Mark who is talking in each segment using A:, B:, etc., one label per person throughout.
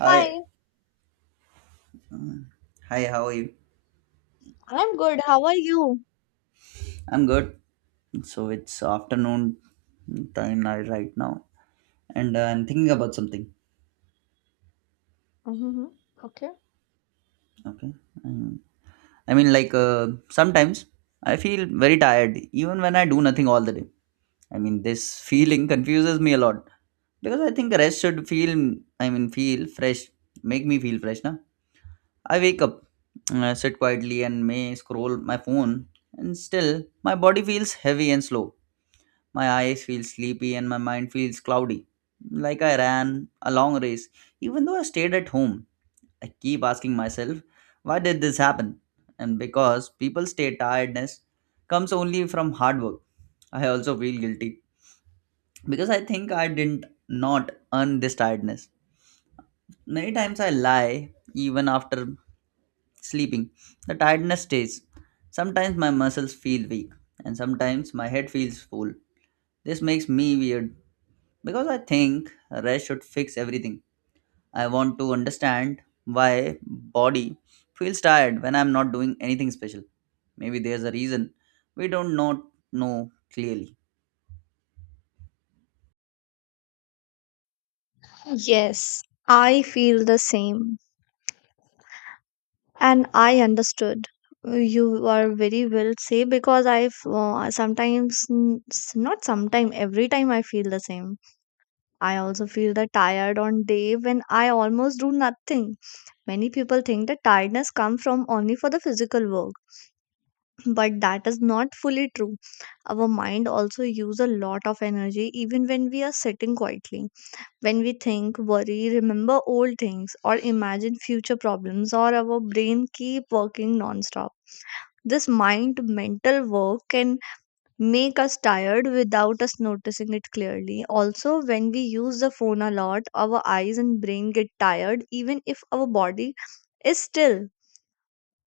A: Hi,
B: Hi,
A: hi, how are you?
B: I'm good. How are you?
A: I'm good. So it's afternoon time right now, and I'm thinking about something.
B: Mm-hmm. Okay.
A: Okay. Um, sometimes I feel very tired even when I do nothing all the day. I mean, this feeling confuses me a lot because I think rest should feel. I mean, feel fresh, make me feel fresh, na? I wake up, sit quietly, and may scroll my phone, and still my body feels heavy and slow. My eyes feel sleepy and my mind feels cloudy, like I ran a long race. Even though I stayed at home, I keep asking myself, why did this happen? And because people stay tiredness comes only from hard work. I also feel guilty because I think I didn't not earn this tiredness. Many times I lie even after sleeping. The tiredness stays. Sometimes my muscles feel weak and sometimes my head feels full. This makes me weird because I think rest should fix everything. I want to understand why body feels tired when I'm not doing anything special. Maybe there's a reason we don't not know clearly.
B: Yes, I feel the same. And I understood. You are very well say because I've sometimes, not sometime, every time I feel the same. I also feel the tired on day when I almost do nothing. Many people think that tiredness comes from only for the physical work, but that is not fully true. Our mind also use a lot of energy even when we are sitting quietly. When we think, worry, remember old things, or imagine future problems, or our brain keep working nonstop. This mind mental work can make us tired without us noticing it clearly. Also, when we use the phone a lot, our eyes and brain get tired even if our body is still.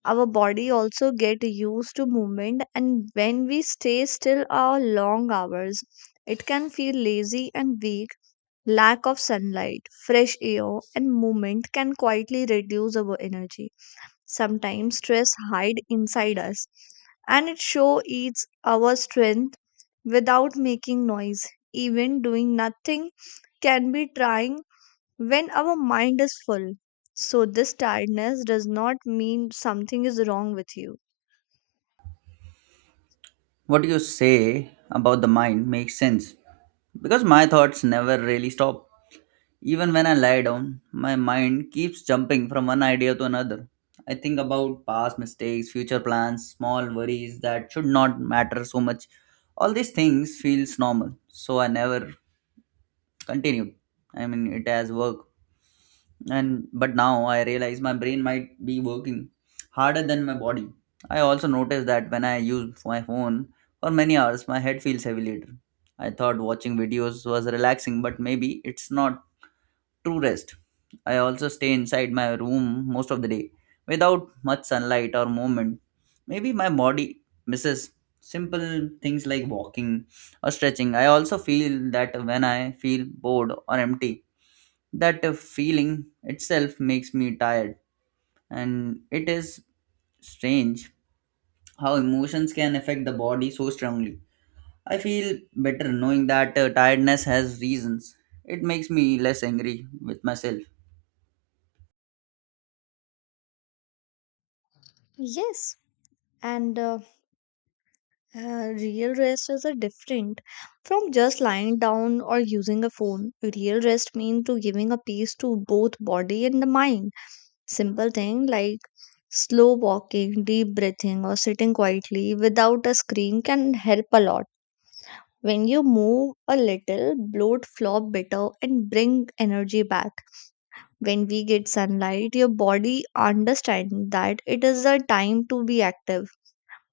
B: Our body also get used to movement and when we stay still for long hours, it can feel lazy and weak. Lack of sunlight, fresh air, and movement can quietly reduce our energy. Sometimes stress hide inside us, and it show its our strength without making noise. Even doing nothing can be trying when our mind is full. So this tiredness does not mean something is wrong with you.
A: What you say about the mind makes sense because my thoughts never really stop. Even when I lie down, my mind keeps jumping from one idea to another. I think about past mistakes, future plans, small worries that should not matter so much. All these things feels normal, so I never continued. I mean, it has work, and but now I realize my brain might be working harder than my body. I also noticed that when I use my phone for many hours, my head feels heavy later. I thought watching videos was relaxing, but maybe it's not to rest. I also stay inside my room most of the day without much sunlight or movement. Maybe my body misses simple things like walking or stretching. I also feel that when I feel bored or empty, that feeling itself makes me tired. And it is strange how emotions can affect the body so strongly. I feel better knowing that tiredness has reasons. It makes me less angry with myself.
B: Yes, and real rest is a different from just lying down or using a phone. Real rest means to giving a peace to both body and the mind. Simple thing like slow walking, deep breathing, or sitting quietly without a screen can help a lot. When you move a little, bloat flop better and bring energy back. When we get sunlight, your body understand that it is a time to be active.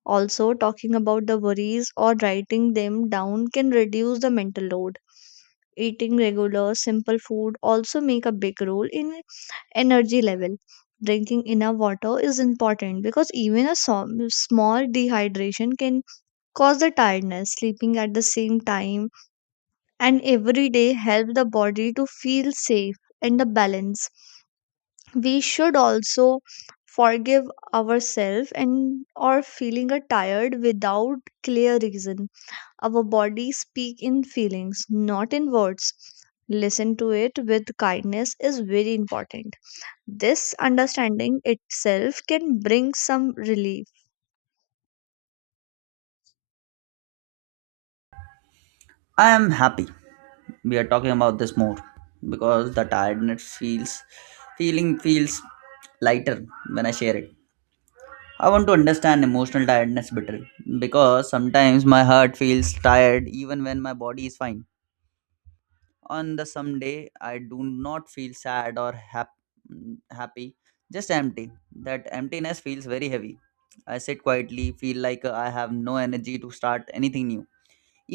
B: Also, talking about the worries or writing them down can reduce the mental load. Eating regular, simple food also make a big role in energy level. Drinking enough water is important because even a small dehydration can cause the tiredness. Sleeping at the same time and every day help the body to feel safe and the balance. We should also forgive ourselves and or feeling a tired without clear reason. Our body speak in feelings not in words. Listen to it with kindness is very important. This understanding itself can bring some relief.
A: I am happy we are talking about this more because the tiredness feels feeling feels lighter when I share it. I want to understand emotional tiredness better because sometimes my heart feels tired even when my body is fine on the some day. I do not feel sad or happy, just empty. That emptiness feels very heavy. I sit quietly feel like I have no energy to start anything new.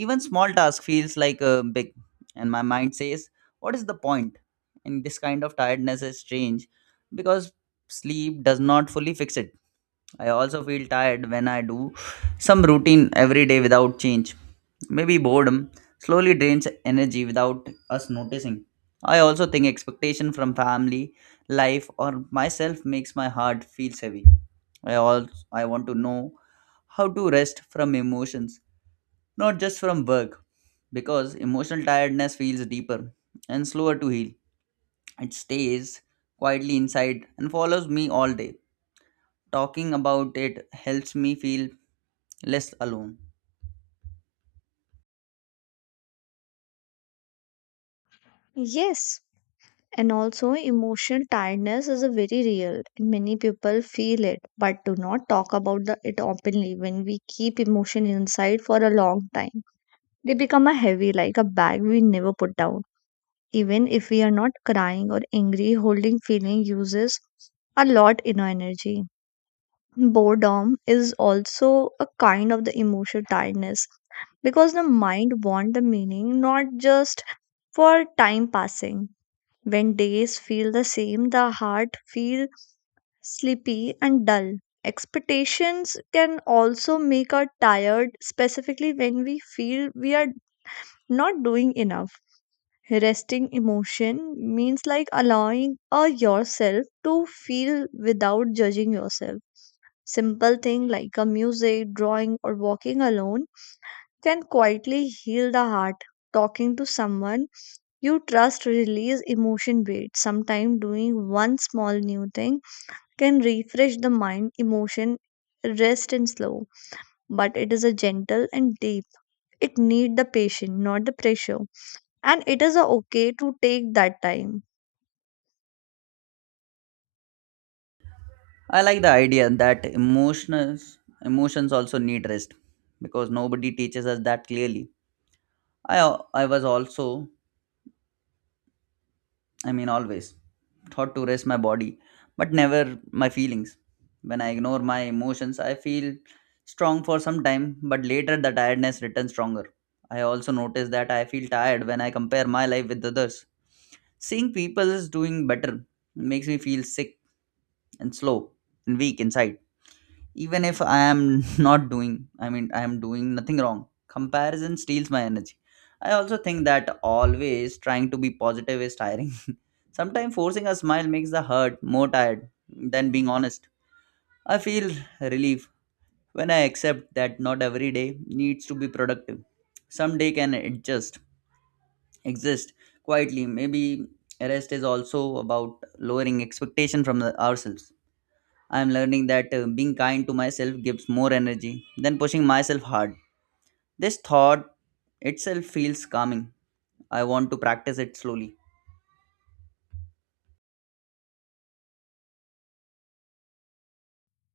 A: Even small task feels like a big, and my mind says, what is the point? And this kind of tiredness is strange because sleep does not fully fix it. I also feel tired when I do some routine every day without change. Maybe boredom slowly drains energy without us noticing. I also think expectation from family, life, or myself makes my heart feel heavy. I also I want to know how to rest from emotions not just from work, because emotional tiredness feels deeper and slower to heal. It stays quietly inside and follows me all day. Talking about it helps me feel less alone.
B: Yes, and also emotional tiredness is a very real and many people feel it but do not talk about it openly. When we keep emotion inside for a long time, they become a heavy, like a bag we never put down. Even if we are not crying or angry, holding feeling uses a lot in energy. Boredom is also a kind of the emotional tiredness because the mind want the meaning not just for time passing. When days feel the same, the heart feel sleepy and dull. Expectations can also make us tired, specifically when we feel we are not doing enough. Resting emotion means like allowing a yourself to feel without judging yourself. Simple thing like a music, drawing, or walking alone can quietly heal the heart. Talking to someone you trust release emotion weight. Sometimes doing one small new thing can refresh the mind. Emotion rest and slow, but it is a gentle and deep. It need the patient, not the pressure, and it is a okay to take that time.
A: I like the idea that emotions also need rest because nobody teaches us that clearly. I I was also I mean always thought to rest my body, but never my feelings. When I ignore my emotions, I feel strong for some time, but later the tiredness returns stronger. I also notice that I feel tired when I compare my life with others. Seeing people is doing better makes me feel sick and slow and weak inside even if I am not doing. I mean, I am doing nothing wrong. Comparison steals my energy. I also think that always trying to be positive is tiring. Sometimes forcing a smile makes the hurt more tired than being honest. I feel relief when I accept that not every day needs to be productive. Some day can adjust, exist quietly. Maybe rest is also about lowering expectation from ourselves. I am learning that being kind to myself gives more energy than pushing myself hard. This thought itself feels calming. I want to practice it slowly.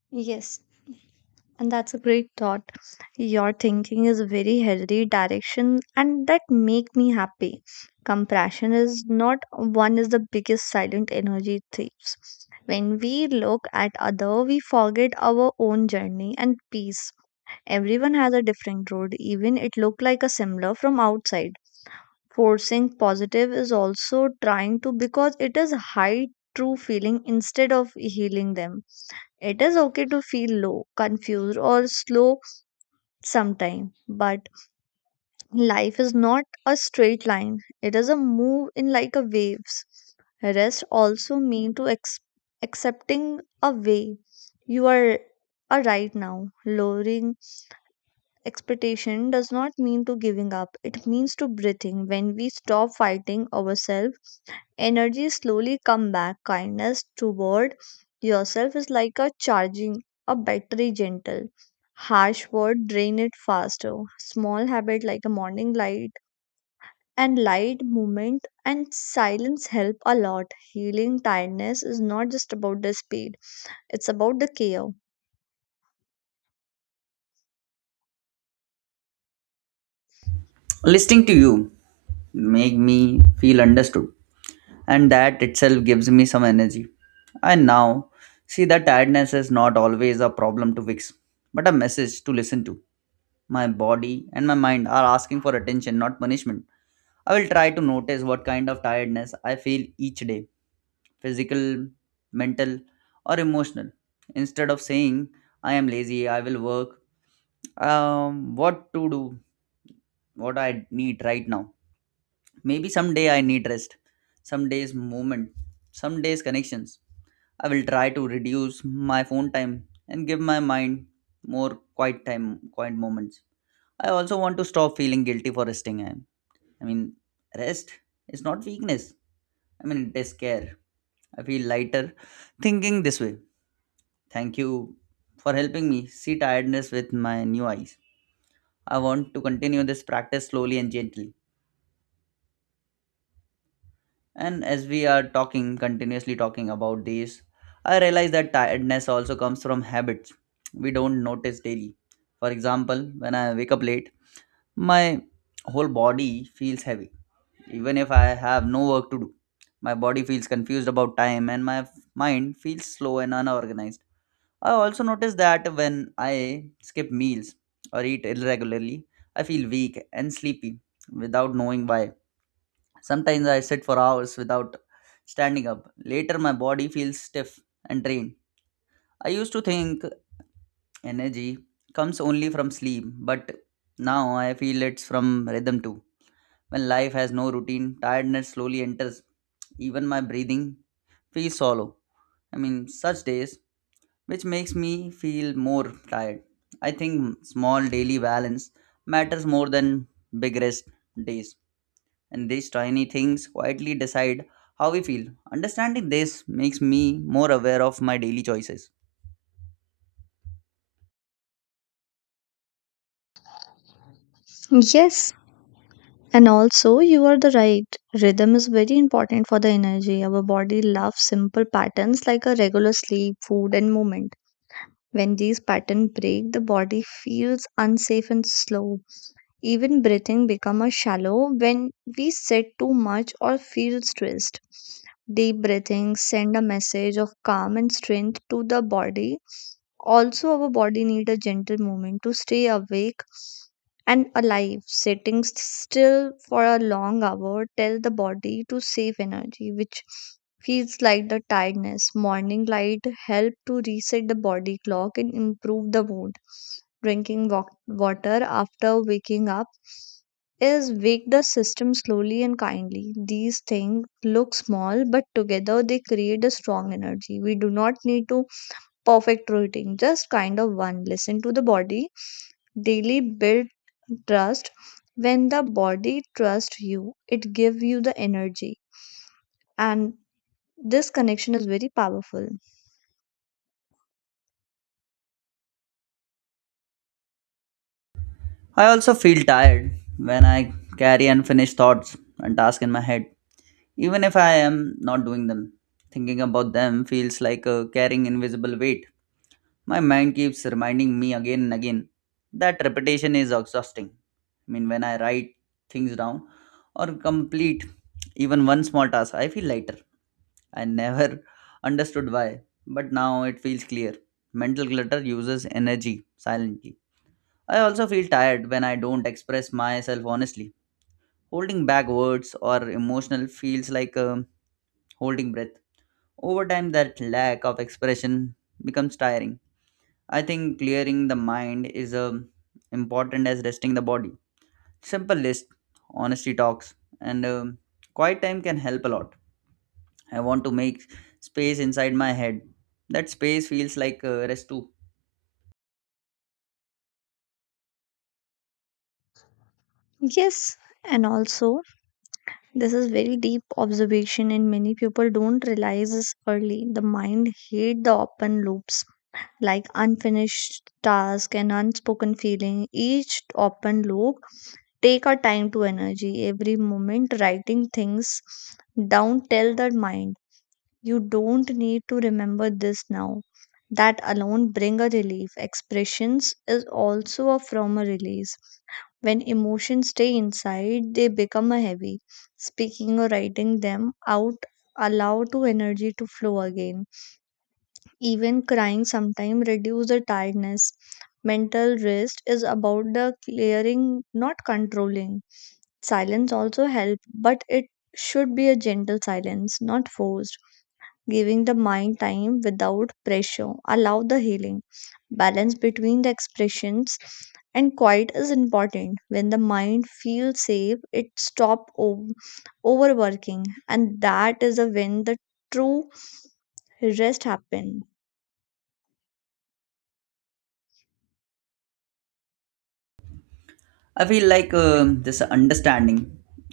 B: Yes, and that's a great thought. Your thinking is a very healthy direction and that make me happy. Compassion is not one is the biggest silent energy thieves. When we look at other, we forget our own journey and peace. Everyone has a different road, even it look like a similar from outside. Forcing positive is also trying to because it is high true feeling instead of healing them. It is okay to feel low, confused, or slow sometime, but life is not a straight line. It is a move in like a waves. Rest also mean to accepting a way you are right now. Lowering expectation does not mean to giving up. It means to breathing. When we stop fighting ourselves, energy slowly come back. Kindness toward yourself is like a charging a battery gentle. Harsh word drain it faster. Small habit like a morning light and light movement and silence help a lot. Healing tiredness is not just about the speed, it's about the care.
A: Listening to you make me feel understood, and that itself gives me some energy. I now see that tiredness is not always a problem to fix, but a message to listen to. My body and my mind are asking for attention, not punishment. I will try to notice what kind of tiredness I feel each day, physical, mental, or emotional. Instead of saying, I am lazy, I will work, what to do, what I need right now. Maybe someday I need rest, some days movement, some days connections. I will try to reduce my phone time and give my mind more quiet time, quiet moments. I also want to stop feeling guilty for resting. I mean, rest is not weakness. I mean, it is care. I feel lighter thinking this way. Thank you for helping me see tiredness with my new eyes. I want to continue this practice slowly and gently. And as we are talking, continuously talking about this, I realize that tiredness also comes from habits we don't notice daily. For example, when I wake up late, my whole body feels heavy even if I have no work to do. My body feels confused about time and my mind feels slow and unorganized. I also notice that when I skip meals or eat irregularly, I feel weak and sleepy without knowing why. Sometimes I sit for hours without standing up. Later, my body feels stiff and drained. I used to think energy comes only from sleep, but now I feel it's from rhythm too. When life has no routine, tiredness slowly enters. Even my breathing feels hollow. I mean, such days, which makes me feel more tired. I think small daily balance matters more than big rest days. And these tiny things quietly decide how we feel. Understanding this makes me more aware of my daily choices.
B: Yes, and also you are the right. Rhythm is very important for the energy. Our body loves simple patterns like a regular sleep, food, and movement. When these patterns break, the body feels unsafe and slow. Even breathing becomes shallow when we sit too much or feel stressed. Deep breathing send a message of calm and strength to the body. Also, our body need a gentle movement to stay awake and alive. Sitting still for a long hour tell the body to save energy, which feels like the tiredness. Morning light help to reset the body clock and improve the mood. Drinking water after waking up is wake the system slowly and kindly. These things look small, but together they create a strong energy. We do not need to perfect routine, just kind of one. Listen to the body. Daily build trust. When the body trusts you, it gives you the energy. And this connection is very powerful.
A: I also feel tired when I carry unfinished thoughts and tasks in my head. Even if I am not doing them, thinking about them feels like carrying invisible weight. My mind keeps reminding me again and again that repetition is exhausting. I mean, when I write things down or complete even one small task, I feel lighter. I never understood why, but now it feels clear. Mental clutter uses energy silently. I also feel tired when I don't express myself honestly. Holding back words or emotional feels like holding breath over time, that lack of expression becomes tiring. I think clearing the mind is important as resting the body. Simple list, honesty talks, and quiet time can help a lot. I want to make space inside my head. That space feels like rest too.
B: Yes, and also this is very deep observation and many people don't realize this early. The mind hate the open loops like unfinished task and unspoken feeling. Each open loop take our time to energy. Every moment writing things down tell the mind you don't need to remember this now. That alone bring a relief. Expressions is also a from a release. When emotions stay inside, they become a heavy. Speaking or writing them out allow to energy to flow again. Even crying sometimes reduce the tiredness. Mental rest is about the clearing, not controlling. Silence also help, but it should be a gentle silence, not forced, giving the mind time without pressure. Allow the healing. Balance between the expressions and quiet is important. When the mind feels safe, it stops overworking, and that is a when the true rest happen.
A: I feel like this understanding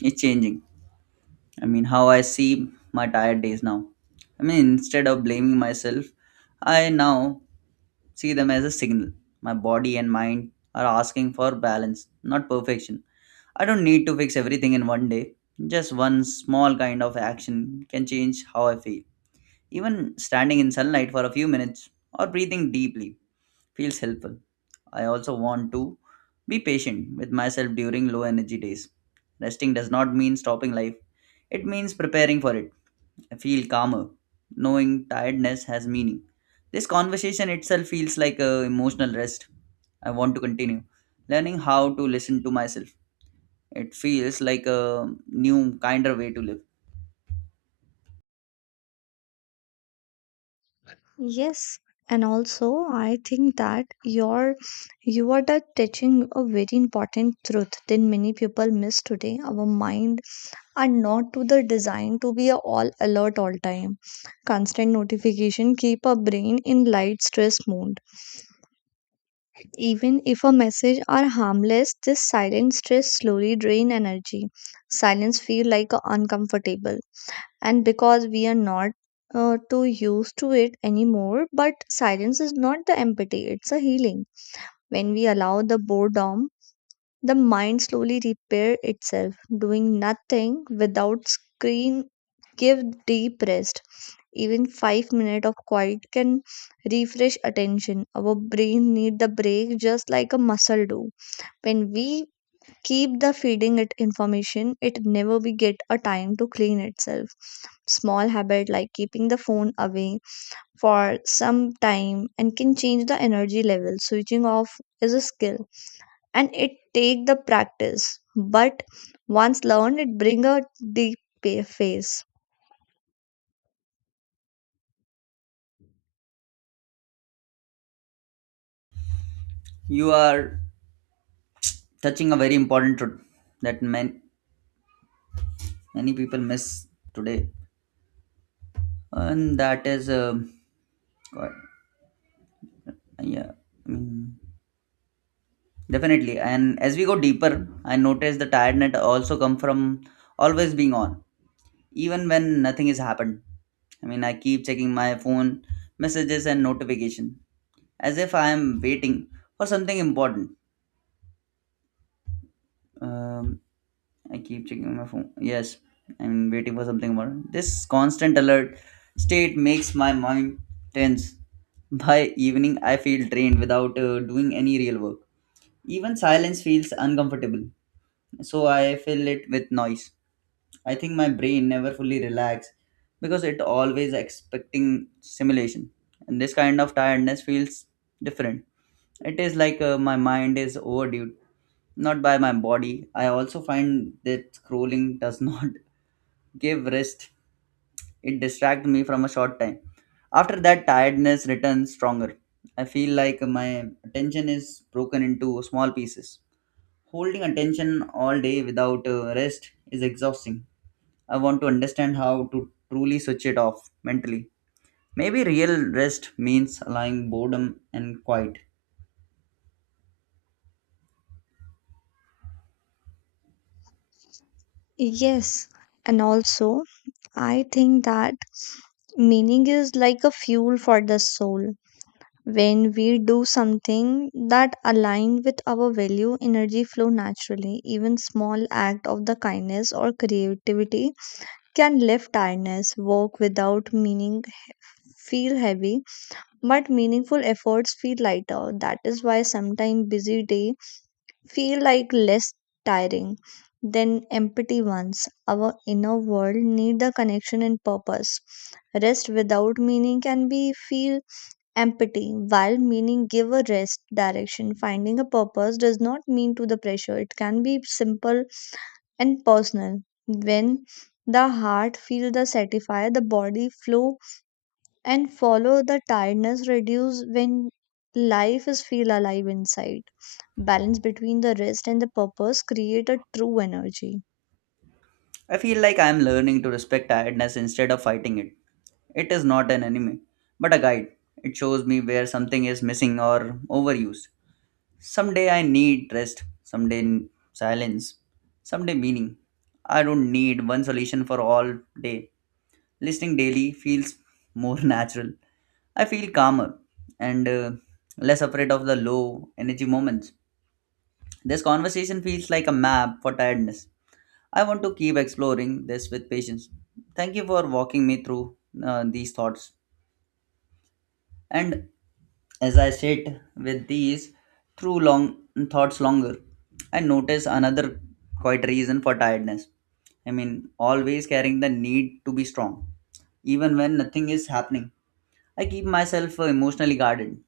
A: is changing. I mean, how I see my tired days now. I mean, instead of blaming myself, I now see them as a signal. My body and mind are asking for balance, not perfection. I don't need to fix everything in one day. Just one small kind of action can change how I feel. Even standing in sunlight for a few minutes or breathing deeply feels helpful. I also want to be patient with myself during low energy days. Resting does not mean stopping life, it means preparing for it. I feel calmer, knowing tiredness has meaning. This conversation itself feels like a emotional rest. I want to continue learning how to listen to myself. It feels like a new, kinder way to live.
B: Yes, and also I think that you are the touching a very important truth that many people miss today. Our mind and not to the design to be a all alert all time. Constant notification keep a brain in light stress mode. Even if a message are harmless, this silent stress slowly drain energy. Silence feel like a uncomfortable and because we are not too used to it anymore, but silence is not the empathy, it's a healing. When we allow the boredom, the mind slowly repair itself. Doing nothing without screen give deep rest. Even 5 minutes of quiet can refresh attention. Our brain need the break just like a muscle do. When we keep the feeding it information, it never we get a time to clean itself. Small habit like keeping the phone away for some time and can change the energy level. Switching off is a skill, and it take the practice, but once learned it bring a deep phase.
A: You are touching a very important truth that many, many people miss today, and that is, God, yeah, I mean, definitely. And as we go deeper, I notice the tiredness also come from always being on even when nothing has happened. I mean, I keep checking my phone, messages, and notification as if I am waiting for something important. Um, I keep checking my phone. Yes, I'm waiting for something important. This constant alert state makes my mind tense. By evening, I feel drained without doing any real work. Even silence feels uncomfortable, so I fill it with noise. I think my brain never fully relax because it always expecting simulation. And this kind of tiredness feels different. It is like my mind is overdue, not by my body. I also find that scrolling does not give rest. It distracts me from a short time. After that, tiredness returns stronger. I feel like my attention is broken into small pieces. Holding attention all day without rest is exhausting. I want to understand how to truly switch it off mentally. Maybe real rest means allowing boredom and quiet.
B: Yes, and also I think that meaning is like a fuel for the soul. When we do something that align with our value, energy flow naturally. Even small act of the kindness or creativity can lift tiredness. Work without meaning feel heavy, but meaningful efforts feel lighter. That is why sometimes busy day feel like less tiring than empty ones. Our inner world need the connection and purpose. Rest without meaning can be feel empty, while meaning give a rest direction. Finding a purpose does not mean to the pressure. It can be simple and personal. When the heart feel the satisfy, the body flow and follow. The tiredness reduce when life is feel alive inside. Balance between the rest and the purpose create a true energy.
A: I feel like I am learning to respect tiredness instead of fighting it. It is not an enemy, but a guide. It shows me where something is missing or overused. Someday I need rest, someday silence, someday meaning. I don't need one solution for all day. Listening daily feels more natural. I feel calmer and less afraid of the low energy moments. This conversation feels like a map for tiredness. I want to keep exploring this with patience. Thank you for walking me through these thoughts. And as I sit with these through long thoughts longer, I notice another quite reason for tiredness. Always carrying the need to be strong, even when nothing is happening. I keep myself emotionally guarded.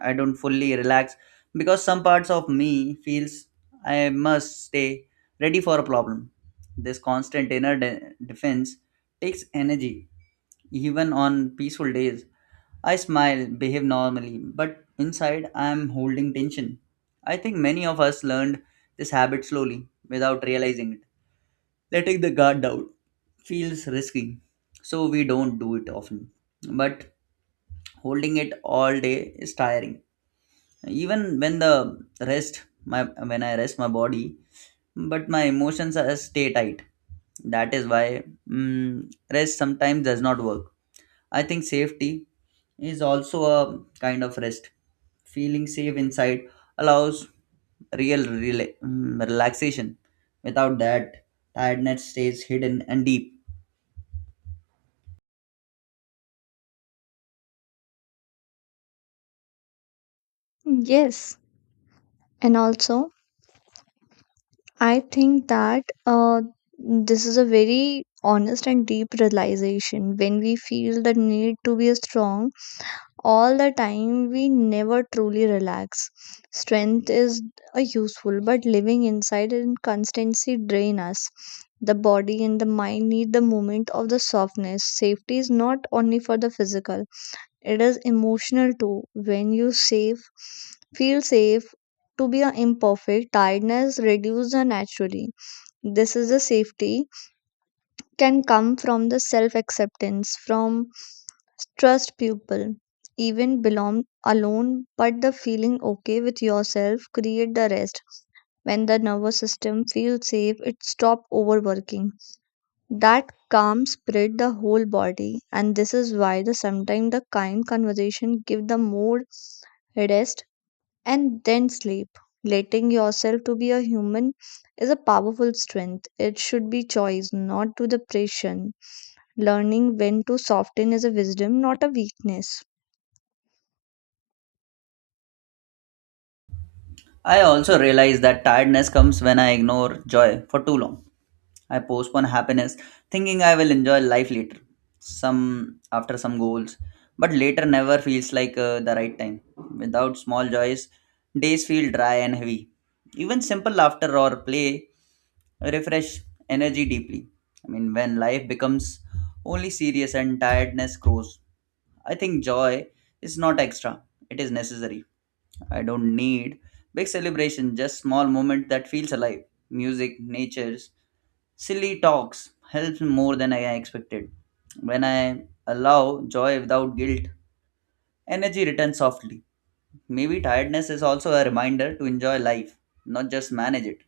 A: I don't fully relax because some parts of me feels I must stay ready for a problem. This constant inner defense takes energy even on peaceful days. I smile, behave normally, but inside I am holding tension. I think many of us learned this habit slowly without realizing it. Letting the guard down feels risky, so we don't do it often. But holding it all day is tiring even when the rest my when I rest my body, but my emotions are stay tight. That is why, mm, rest sometimes does not work. I think safety is also a kind of rest. Feeling safe inside allows real relaxation. Without that, tiredness stays hidden and deep.
B: Yes, and also I think that this is a very honest and deep realization. When we feel the need to be strong all the time, we never truly relax. Strength is a useful, but living inside and constancy drain us. The body and the mind need the movement of the softness. Safety is not only for the physical, it is emotional too. When you safe feel safe to be a imperfect, tiredness reduces naturally. This is the safety can come from the self acceptance, from trust people, even belong alone, but the feeling okay with yourself create the rest. When the nervous system feels safe, it stop overworking. That calm spread the whole body, and this is why the sometimes the kind conversation give the mood rest and then sleep. Letting yourself to be a human is a powerful strength. It should be choice, not to the pressure. Learning when to soften is a wisdom, not a weakness.
A: I also realize that tiredness comes when I ignore joy for too long. I postpone happiness, thinking I will enjoy life later, some after some goals. But later never feels like the right time. Without small joys, days feel dry and heavy. Even simple laughter or play refresh energy deeply. When life becomes only serious and tiredness grows, I think joy is not extra, it is necessary. I don't need big celebration, just small moment that feels alive. Music, natures, silly talks helps me more than I expected. When I allow joy without guilt, energy returns softly. Maybe tiredness is also a reminder to enjoy life, not just manage it.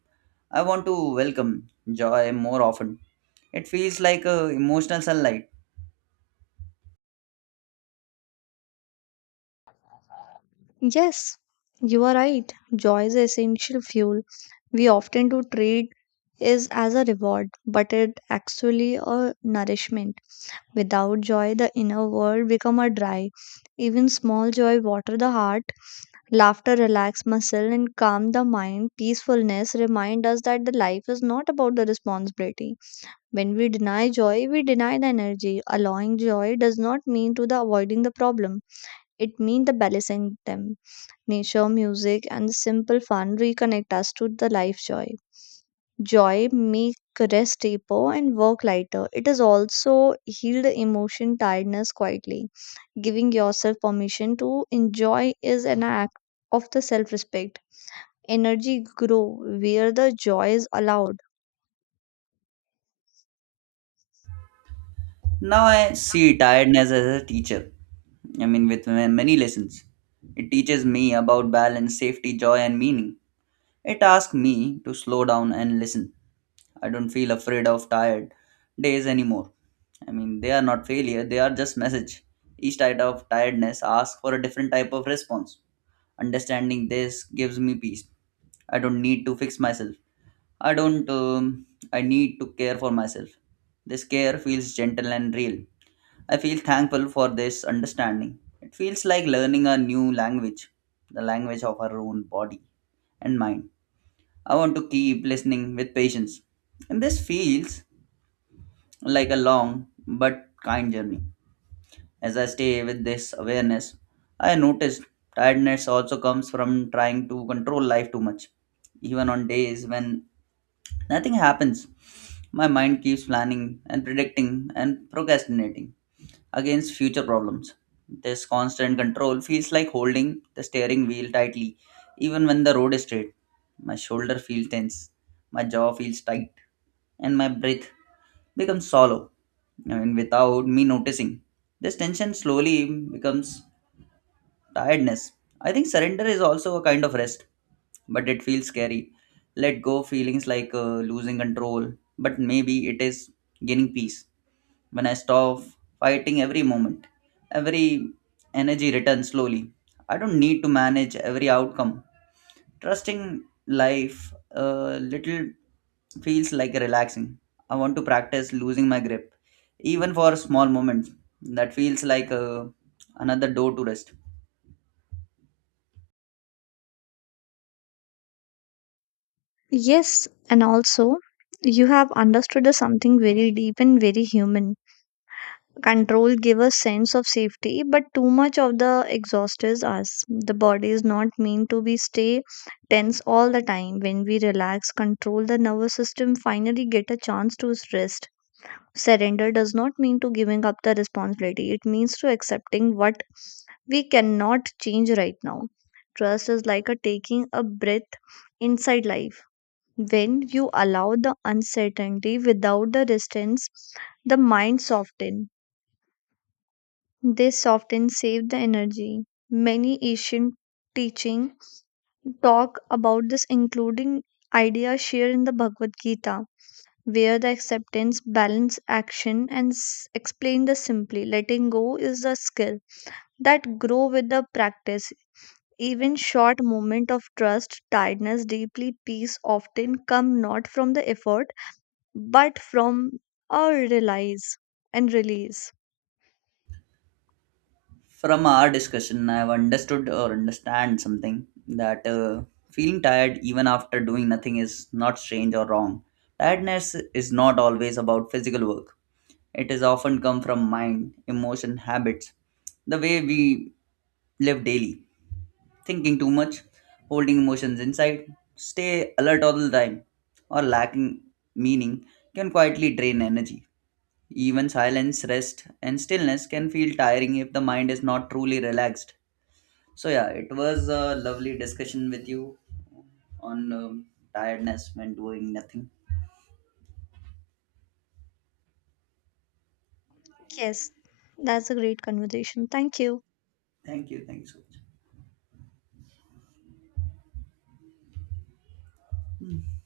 A: I want to welcome joy more often. It feels like a emotional sunlight.
B: Yes, you are right. Joy is essential fuel. We often do treat is as a reward, but it actually a nourishment. Without joy, the inner world become a dry. Even small joy water the heart, laughter relax muscle and calm the mind. Peacefulness remind us that the life is not about the responsibility. When we deny joy, we deny the energy. Allowing joy does not mean to the avoiding the problem. It means the balancing them. Nature, music, and the simple fun reconnect us to the life joy. Joy make rest deeper and work lighter. It is also heal the emotion tiredness quietly. Giving yourself permission to enjoy is an act of the self-respect. Energy grow where the joy is allowed.
A: Now I see tiredness as a teacher. With many lessons. It teaches me about balance, safety, joy, and meaning. It asks me to slow down and listen. I don't feel afraid of tired days anymore. They are not failure, they are just message. Each type of tiredness asks for a different type of response. Understanding this gives me peace. I don't need to fix myself. I don't, I need to care for myself. This care feels gentle and real. I feel thankful for this understanding. It feels like learning a new language, the language of our own body and mind. I want to keep listening with patience. And this feels like a long but kind journey. As I stay with this awareness, I noticed tiredness also comes from trying to control life too much. Even on days when nothing happens, my mind keeps planning and predicting and procrastinating against future problems. This constant control feels like holding the steering wheel tightly, even when the road is straight. My shoulder feels tense, my jaw feels tight, and my breath becomes shallow. Without me noticing, this tension slowly becomes tiredness. I think surrender is also a kind of rest, but it feels scary. Let go feelings like losing control, but maybe it is gaining peace. When I stop fighting every moment, every energy returns slowly. I don't need to manage every outcome. Trusting life a little feels like relaxing. I want to practice losing my grip, even for small moments. That feels like another door to rest.
B: Yes, and also you have understood the something very deep and very human. Control give a sense of safety, but too much of the exhaust is us. The body is not meant to be stay tense all the time. When we relax control, the nervous system finally get a chance to rest. Surrender does not mean to giving up the responsibility, it means to accepting what we cannot change right now. Trust is like a taking a breath inside life. When you allow the uncertainty without the resistance, the mind softens. This often saved the energy. Many ancient teaching talk about this, including ideas shared in the Bhagavad Gita, where the acceptance balance action and explain this simply. Letting go is a skill that grow with the practice. Even short moment of trust tiredness deeply. Peace often come not from the effort, but from a realize and release.
A: From our discussion, I've understood or understand something that feeling tired even after doing nothing is not strange or wrong. Tiredness is not always about physical work. It is often come from mind, emotion, habits, the way we live daily, thinking too much, holding emotions inside, stay alert all the time, or lacking meaning can quietly drain energy. Even silence, rest, and stillness can feel tiring if the mind is not truly relaxed. So yeah, it was a lovely discussion with you on tiredness when doing nothing.
B: Yes, that's a great conversation, thank you.
A: Thank you. Thank you so much.